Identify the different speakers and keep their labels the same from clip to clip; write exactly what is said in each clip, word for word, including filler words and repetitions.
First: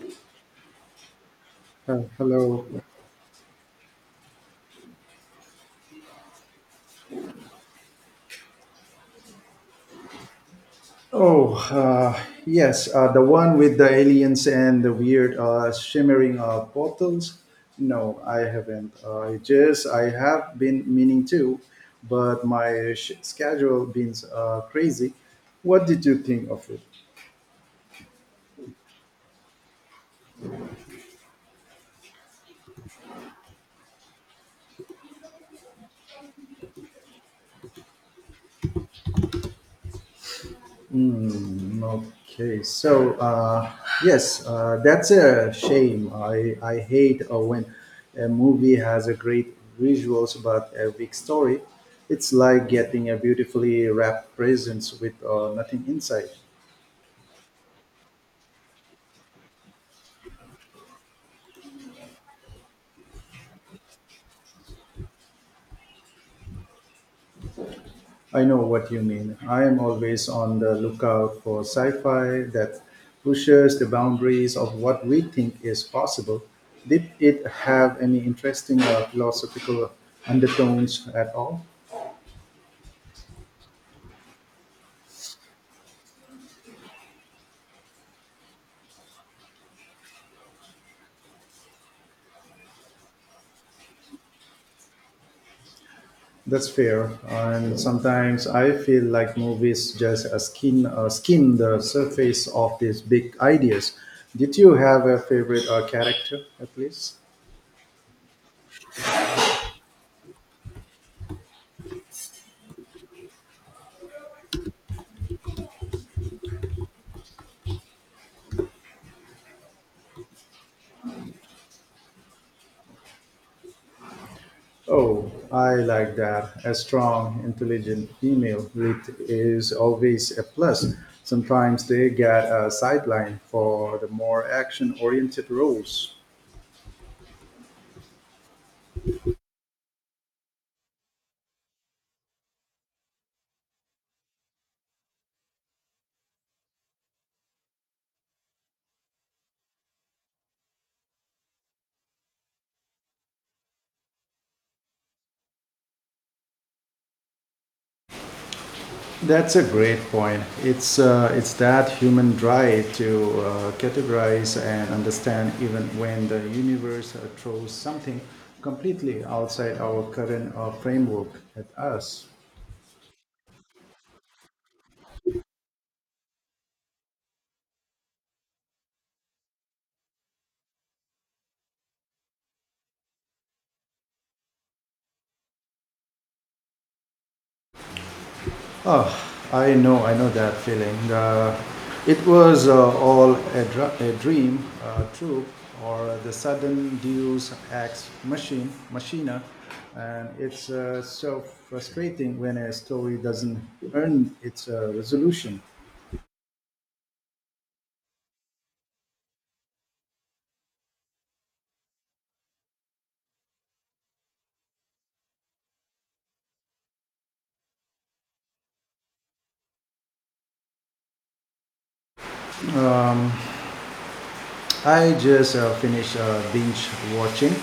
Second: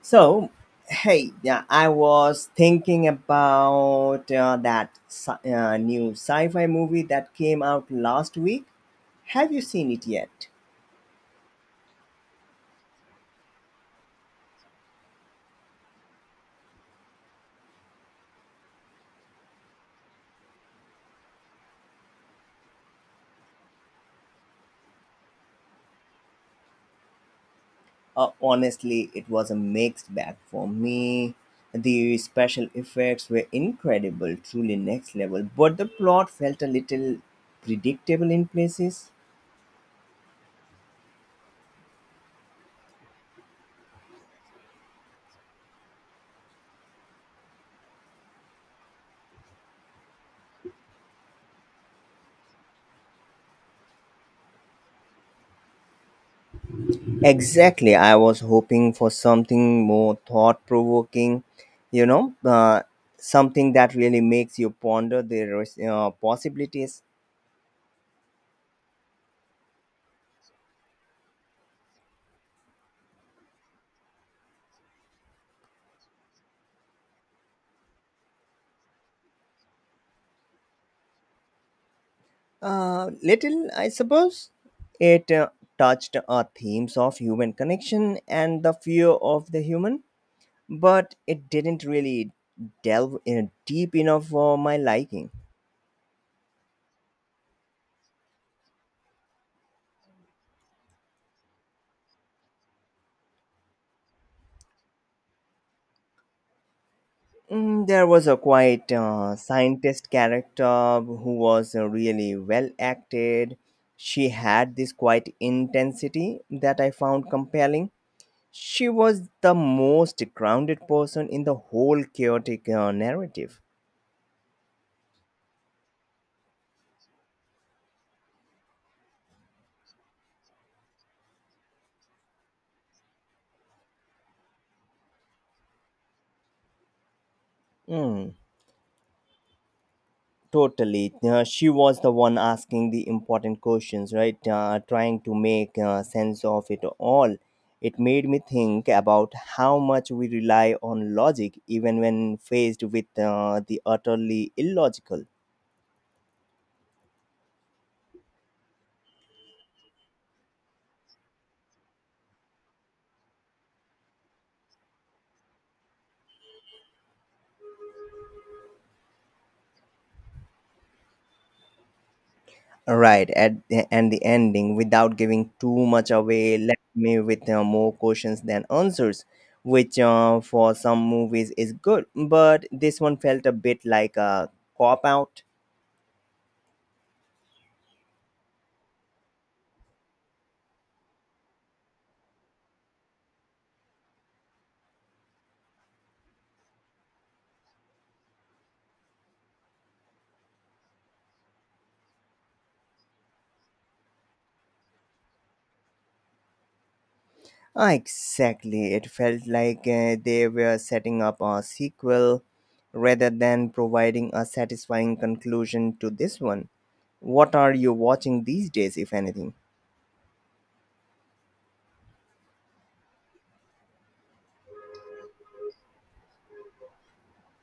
Speaker 1: So, hey, yeah, I
Speaker 2: Uh,
Speaker 1: was
Speaker 2: hello.
Speaker 1: thinking about uh, that sci- uh, new sci-fi movie that came out last week. Have you seen it yet?
Speaker 2: Oh, uh, yes, uh, the one with the aliens and the weird uh, shimmering uh, portals. No, I haven't. Uh, I just I have been meaning to, but my sh- schedule been uh, crazy. What did you think of it?
Speaker 1: Uh, honestly, it was a mixed bag for me. The special effects were incredible, truly next level, but the plot felt a little predictable in places.
Speaker 2: Mm, okay, so uh, yes, uh, that's a shame. I, I hate uh, when a movie has a great visuals but a weak story. It's like getting a beautifully wrapped presents with uh, nothing inside.
Speaker 1: Exactly. I was hoping for something more thought provoking, you know, uh, something that really makes you ponder the res- uh, possibilities.
Speaker 2: I know what you mean. I am always on the lookout for sci-fi that pushes the boundaries of what we think is possible. Did it have any interesting uh, philosophical undertones at all?
Speaker 1: Uh, little, I suppose. It uh, touched uh, themes of human connection and the fear of the human, but it didn't really delve in deep enough for my liking.
Speaker 2: That's fair. And sometimes I feel like movies just uh, skin uh, skim the surface of these big ideas. Did you have a favorite uh, character at least?
Speaker 1: Mm, there was a quite uh, scientist character who was uh, really well acted. She had this quite intensity that I found compelling. She was the most grounded person in the whole chaotic uh, narrative.
Speaker 2: Oh, I like that. A strong, intelligent female lead is always a plus. Sometimes they get a sideline for the more action-oriented roles.
Speaker 1: Mm. Totally. Uh, she was the one asking the important questions, right? Uh, trying to make uh, sense of it all. It made me think about how much we rely on logic even when faced with uh, the utterly illogical.
Speaker 2: That's a great point. It's uh, it's that human drive to uh, categorize and understand even when the universe uh, throws something completely outside our current uh, framework at us.
Speaker 1: Right, at And the ending, without giving too much away, left me with uh, more questions than answers, which uh, for some movies is good, but this one felt a bit like a cop out.
Speaker 2: Oh, I know, I know that feeling. Uh, it was uh, all a, dr- a dream, uh, true, or the sudden Deus ex machine, machina, and it's uh, so frustrating when a story doesn't earn its uh, resolution.
Speaker 1: Ah, exactly. It felt like uh, they were setting up a sequel rather than providing a satisfying conclusion to this one. What are you watching these days, if anything?
Speaker 2: I just uh, finished uh, binge watching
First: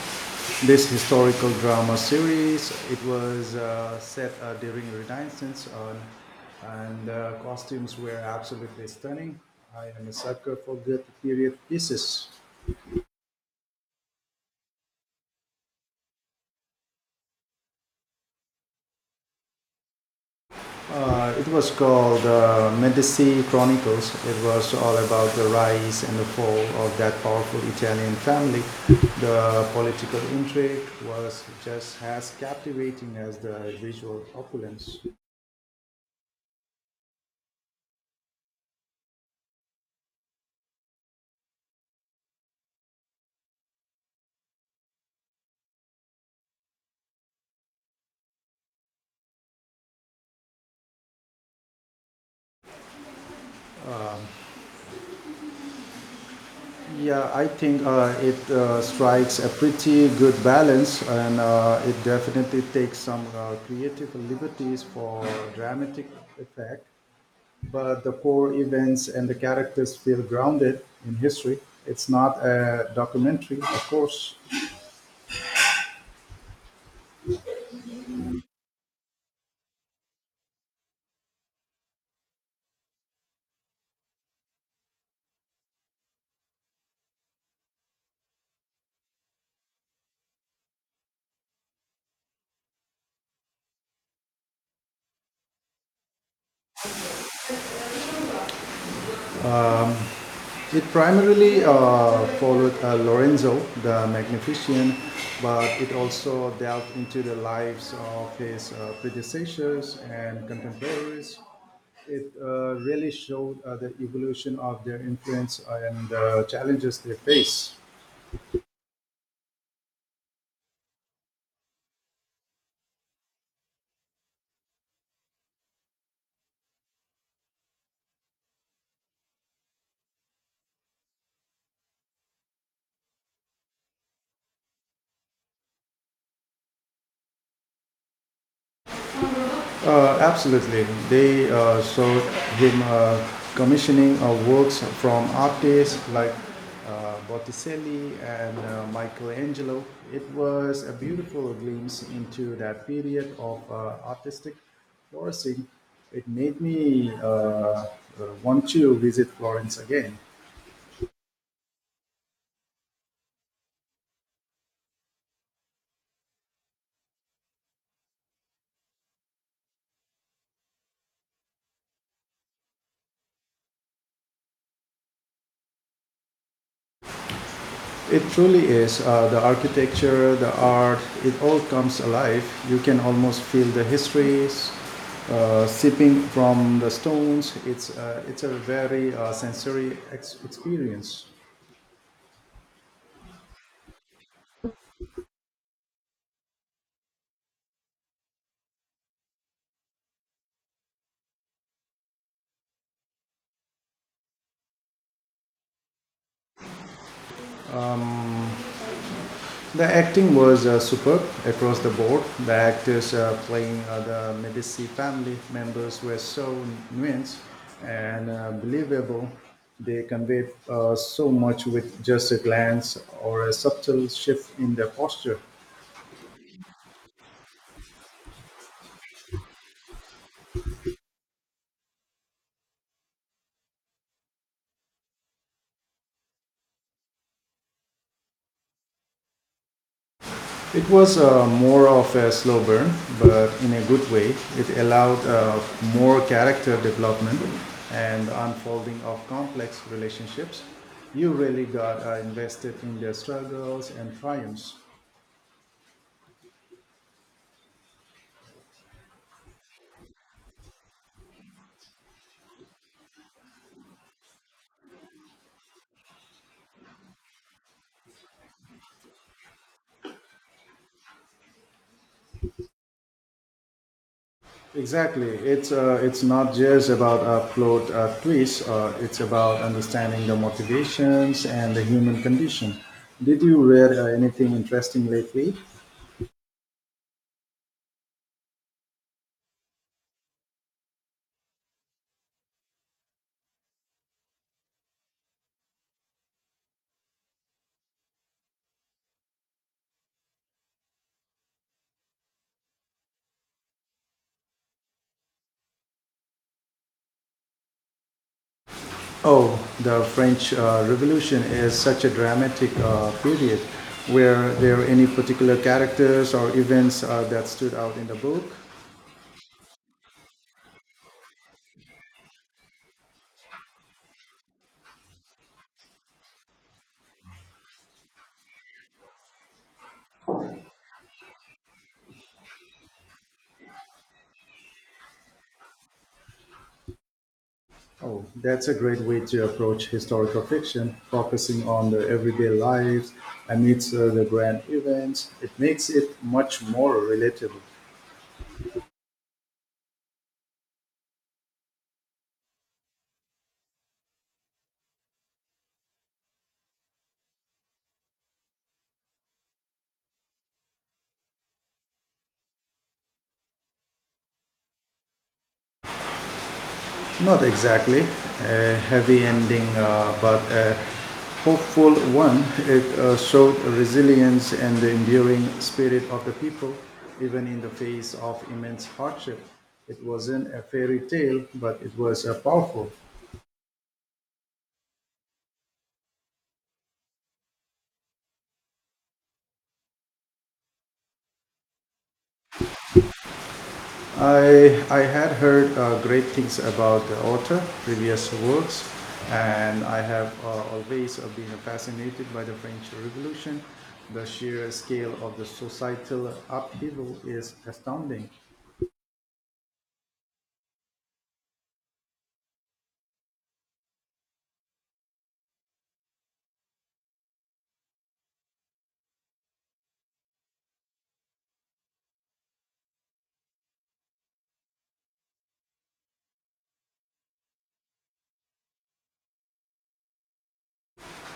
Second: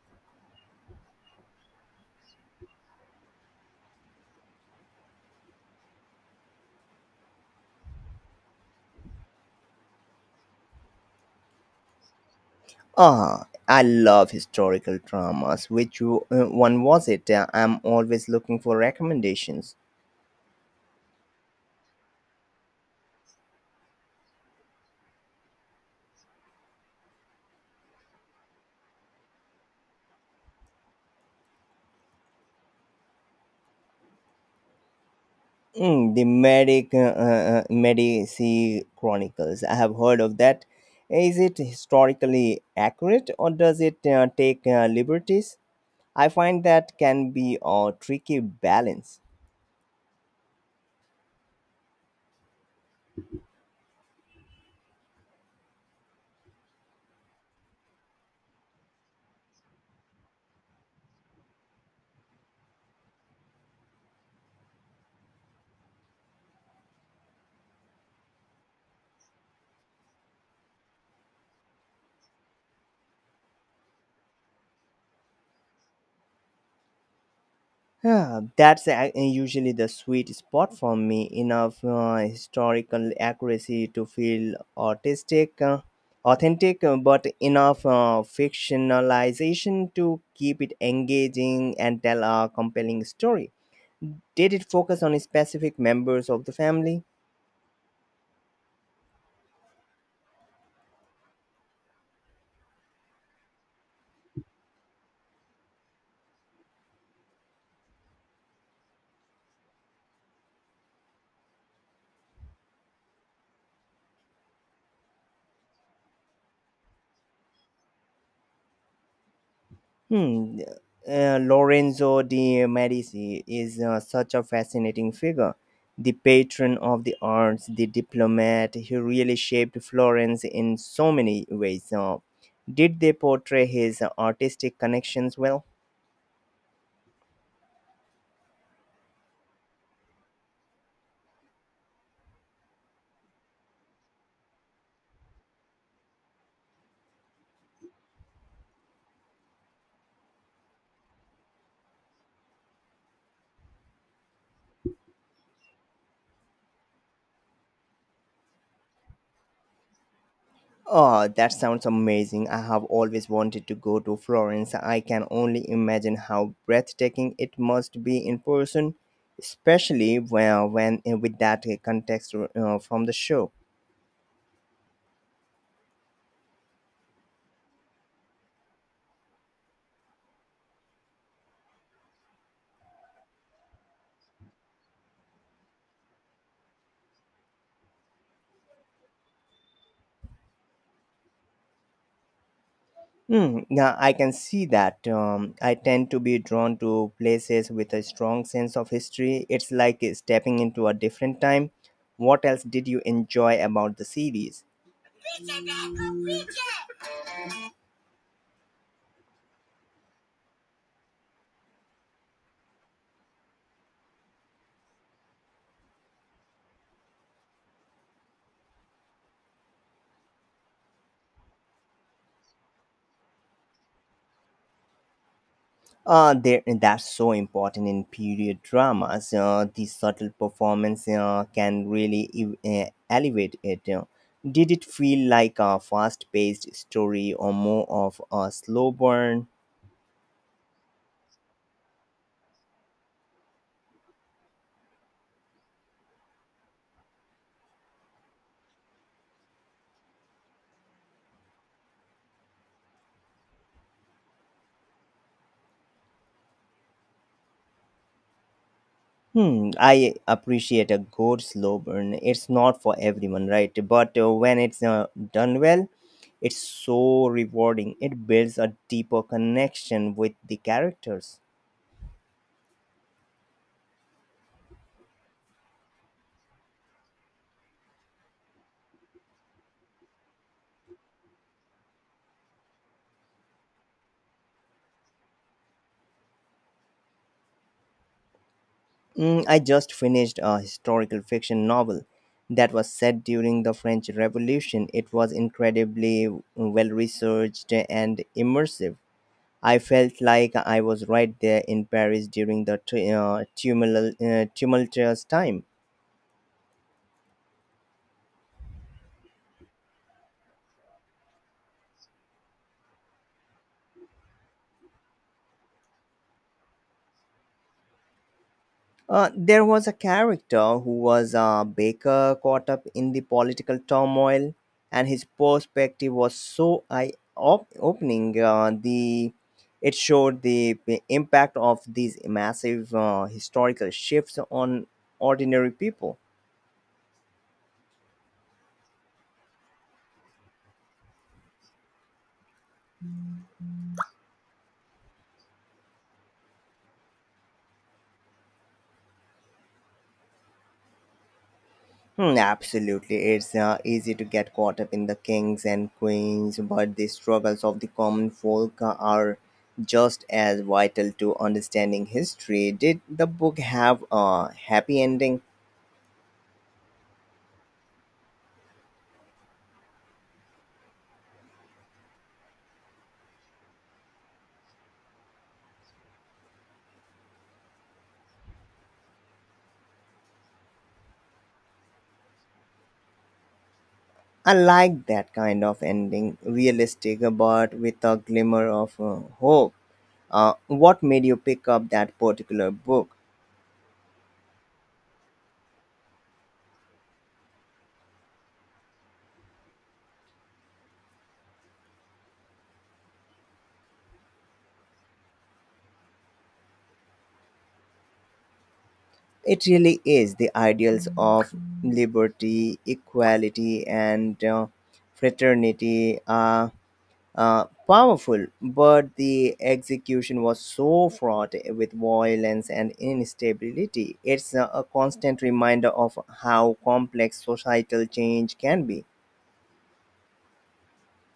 Speaker 2: this historical drama series. It was uh, set uh, during Renaissance, on, and the costumes were absolutely stunning. I am a sucker for good period pieces.
Speaker 1: Ah, I love historical dramas. Which w- uh, one was it? Uh, I'm always looking for recommendations.
Speaker 2: Uh, it was called uh, Medici Chronicles. It was all about the rise and the fall of that powerful Italian family. The political intrigue was just as captivating as the visual opulence.
Speaker 1: Mm, the Medic uh, uh, uh, Medici Chronicles. I have heard of that. Is it historically accurate or does it uh, take uh, liberties? I find that can be a tricky balance.
Speaker 2: Yeah, I think uh, it uh, strikes a pretty good balance, and uh, it definitely takes some uh, creative liberties for dramatic effect. But the core events and the characters feel grounded in history. It's not a documentary, of course.
Speaker 1: Yeah, that's a- usually the sweet spot for me. Enough uh, historical accuracy to feel artistic, uh, authentic, uh, but enough uh, fictionalization to keep it engaging and tell a compelling story. Did it focus on specific members of the family?
Speaker 2: It primarily uh, followed uh, Lorenzo the Magnificent, but it also delved into the lives of his uh, predecessors and contemporaries. It uh, really showed uh, the evolution of their influence and the challenges they face.
Speaker 1: Hmm. Uh, Lorenzo de Medici is uh, such a fascinating figure. The patron of the arts, the diplomat, he really shaped Florence in so many ways. Uh, did they portray his artistic connections well?
Speaker 2: Uh, absolutely. They uh, showed him uh, commissioning of works from artists like uh, Botticelli and uh, Michelangelo. It was a beautiful glimpse into that period of uh, artistic flourishing. It made me uh, uh, want to visit Florence again.
Speaker 1: Oh, that sounds amazing. I have always wanted to go to Florence. I can only imagine how breathtaking it must be in person, especially when, when uh, with that uh, context uh, from the show.
Speaker 2: It truly is. Uh, the architecture, the art, it all comes alive. You can almost feel the histories uh, seeping from the stones. It's, uh, it's a very uh, sensory ex- experience.
Speaker 1: Hmm, yeah, I can see that. Um, I tend to be drawn to places with a strong sense of history. It's like eh, stepping into a different time. What else did you enjoy about the series?
Speaker 2: Um, The acting was uh, superb across the board. The actors uh, playing uh, the Medici family members were so nuanced and uh, believable. They conveyed uh, so much with just a glance or a subtle shift in their posture.
Speaker 1: Uh, there, eh, that's so important in period dramas. Uh, the subtle performance uh, can really ev- uh, elevate it. uh. Did it feel like a fast paced story or more of a slow burn?
Speaker 2: It was uh, more of a slow burn, but in a good way. It allowed uh, more character development and unfolding of complex relationships. You really got uh, invested in their struggles and triumphs.
Speaker 1: Hmm, I appreciate a good slow burn. It's not for everyone, right? But uh, when it's uh, done well, it's so rewarding. It builds a deeper connection with the characters.
Speaker 2: Exactly. It's uh, it's not just about a plot uh, twist. Uh, it's about understanding the motivations and the human condition. Did you read uh, anything interesting lately?
Speaker 1: Mm, I just finished a historical fiction novel that was set during the French Revolution. It was incredibly well researched and immersive. I felt like I was right there in Paris during the tu- uh, tumulal- uh, tumultuous time.
Speaker 2: Oh, the French uh, Revolution is such a dramatic uh, period. Were there any particular characters or events uh, that stood out in the book?
Speaker 1: Uh, there was a character who was a baker caught up in the political turmoil, and his perspective was so eye op- opening. Uh, the it showed the p- impact of these massive uh, historical shifts on ordinary people.
Speaker 2: Oh, that's a great way to approach historical fiction, focusing on the everyday lives amidst uh, the grand events. It makes it much more relatable.
Speaker 1: Hmm, absolutely. It's uh, easy to get caught up in the kings and queens, but the struggles of the common folk uh, are just as vital to understanding history. Did the book have a happy ending?
Speaker 2: Not exactly a heavy ending, uh, but a hopeful one. It uh, showed resilience and the enduring spirit of the people, even in the face of immense hardship. It wasn't a fairy tale, but it was uh, powerful.
Speaker 1: I like that kind of ending, realistic but with a glimmer of uh, hope. Uh, what made you pick up that particular book?
Speaker 2: I, I had heard uh, great things about the author, previous works, and I have uh, always uh, been fascinated by the French Revolution. The sheer scale of the societal upheaval is astounding.
Speaker 1: It really is the ideals of liberty, equality, and uh, fraternity. Uh, uh, powerful, but the execution was so fraught with violence and instability. It's a, a constant reminder of how complex societal change can be.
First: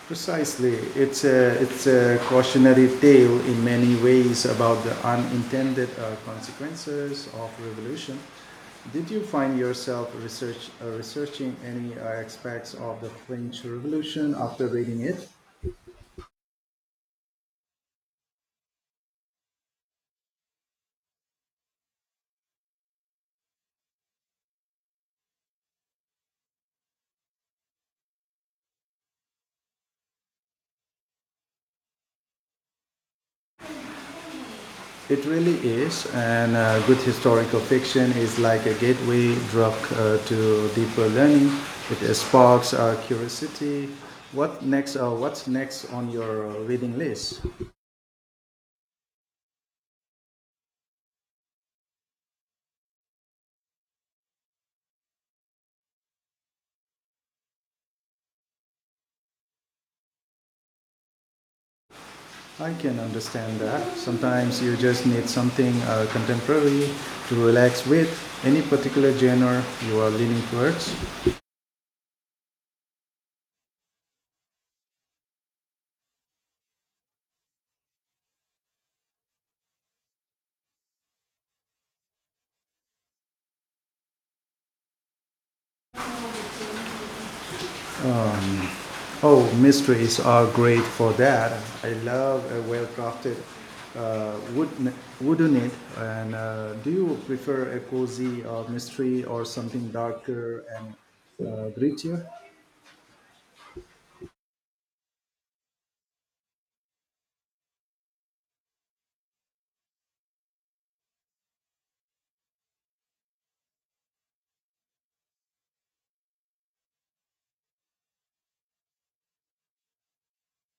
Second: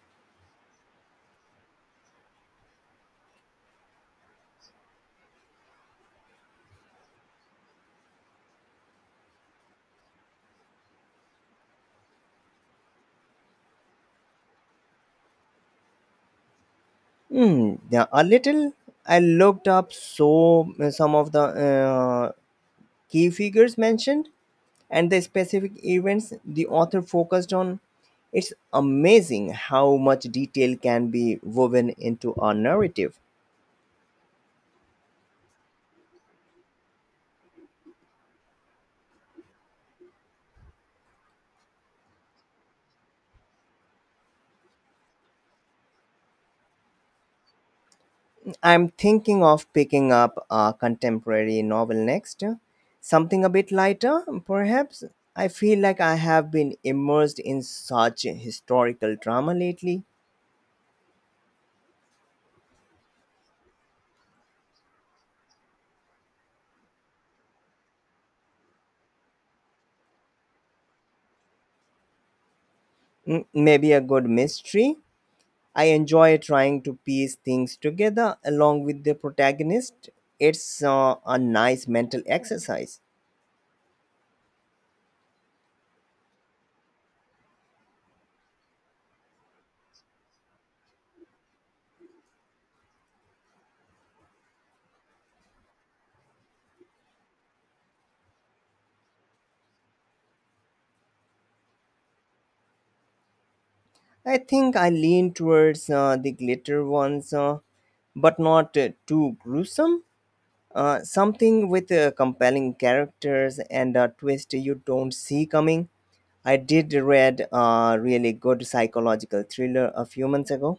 Speaker 2: Precisely, it's a, it's a cautionary tale in many ways about the unintended uh, consequences of revolution. Did you find yourself research, uh, researching any uh, aspects of the French Revolution after reading it?
Speaker 1: Hmm, yeah, a little. I looked up so uh, some of the uh, key figures mentioned and the specific events the author focused on. It's amazing how much detail can be woven into a narrative.
Speaker 2: It really is, and uh, good historical fiction is like a gateway drug uh, to deeper learning. It sparks our curiosity. What next? Uh, what's next on your uh, reading list?
Speaker 1: I'm thinking of picking up a contemporary novel next, something a bit lighter, perhaps. I feel like I have been immersed in such historical drama lately.
Speaker 2: I can understand that. Sometimes you just need something uh, contemporary to relax with. Any particular genre you are leaning towards?
Speaker 1: M- Maybe a good mystery. I enjoy trying to piece things together along with the protagonist. It's uh, a nice mental exercise.
Speaker 2: Oh, mysteries are great for that. I love a well-crafted uh, wood, wooden it. And uh, do you prefer a cozy uh, mystery or something darker and uh, grittier?
Speaker 1: I think I lean towards uh, the glitter ones, uh, but not uh, too gruesome. Uh, something with uh, compelling characters and a twist you don't see coming. I did read a really good psychological thriller a few months ago.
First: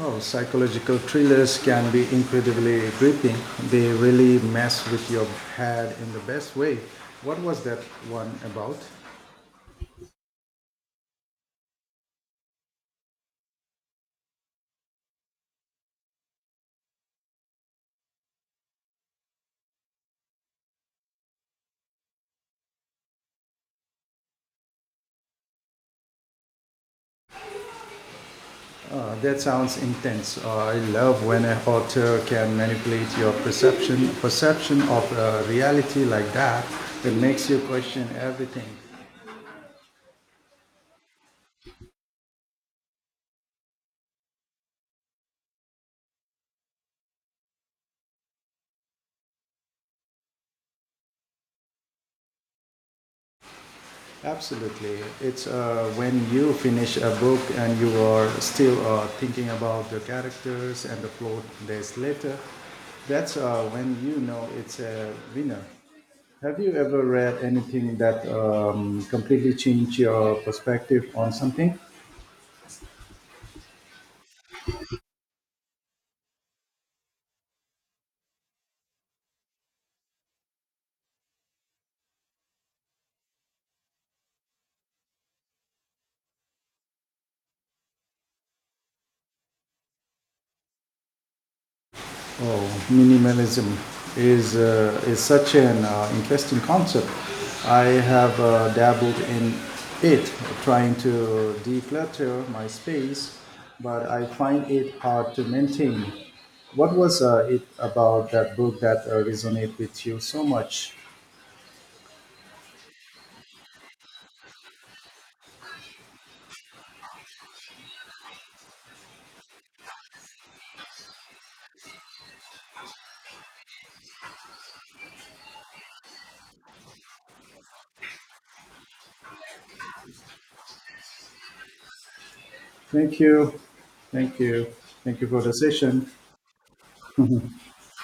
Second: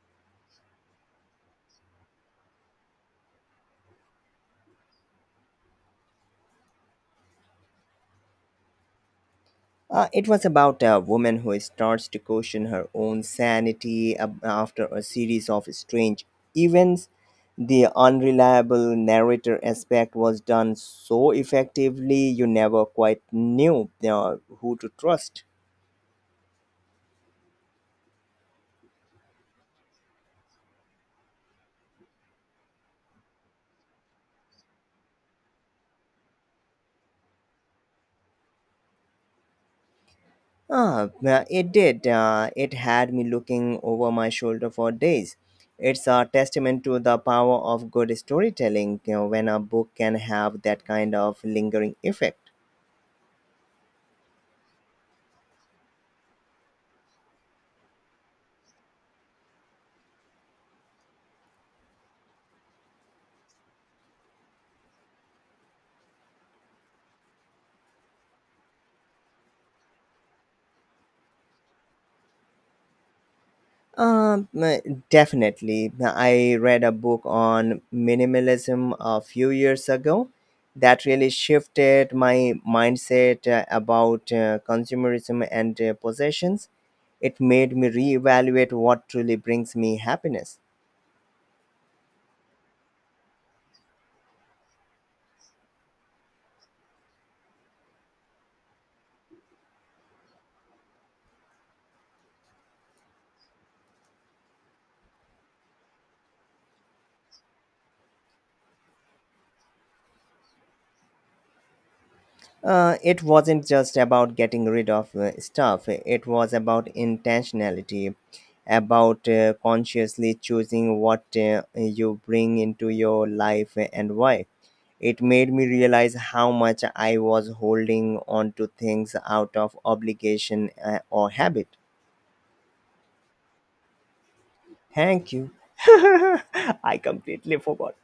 Speaker 2: Oh, psychological thrillers can be incredibly gripping. They really mess with your head in the best way. What was that one about?
Speaker 1: Uh, it was about a woman who starts to question her own sanity ab- after a series of strange events. The unreliable narrator aspect was done so effectively, you never quite knew uh, who to trust.
Speaker 2: That sounds intense. Uh, I love when an author can manipulate your perception perception of uh, reality like that. It makes you question everything.
Speaker 1: Ah, well, it did. Uh, it had me looking over my shoulder for days. It's a testament to the power of good storytelling you know, when a book can have that kind of lingering effect.
Speaker 2: Absolutely. It's uh, when you finish a book and you are still uh, thinking about the characters and the plot days later. That's uh, when you know it's a winner. Have you ever read anything that um, completely changed your perspective on something?
Speaker 1: Um, uh, definitely. I read a book on minimalism a few years ago that really shifted my mindset uh, about uh, consumerism and uh, possessions. It made me reevaluate what truly brings me happiness.
Speaker 2: Oh, minimalism is, uh, is such an uh, interesting concept. I have uh, dabbled in it, trying to declutter my space, but I find it hard to maintain. What was uh, it about that book that uh, resonated with you so much?
Speaker 1: Uh, it wasn't just about getting rid of uh, stuff, it was about intentionality, about uh, consciously choosing what uh, you bring into your life and why. It made me realize how much I was holding on to things out of obligation uh, or habit.
Speaker 2: Thank you. Thank you. Thank you
Speaker 1: Thank
Speaker 2: for
Speaker 1: you.
Speaker 2: the session.
Speaker 1: I completely forgot.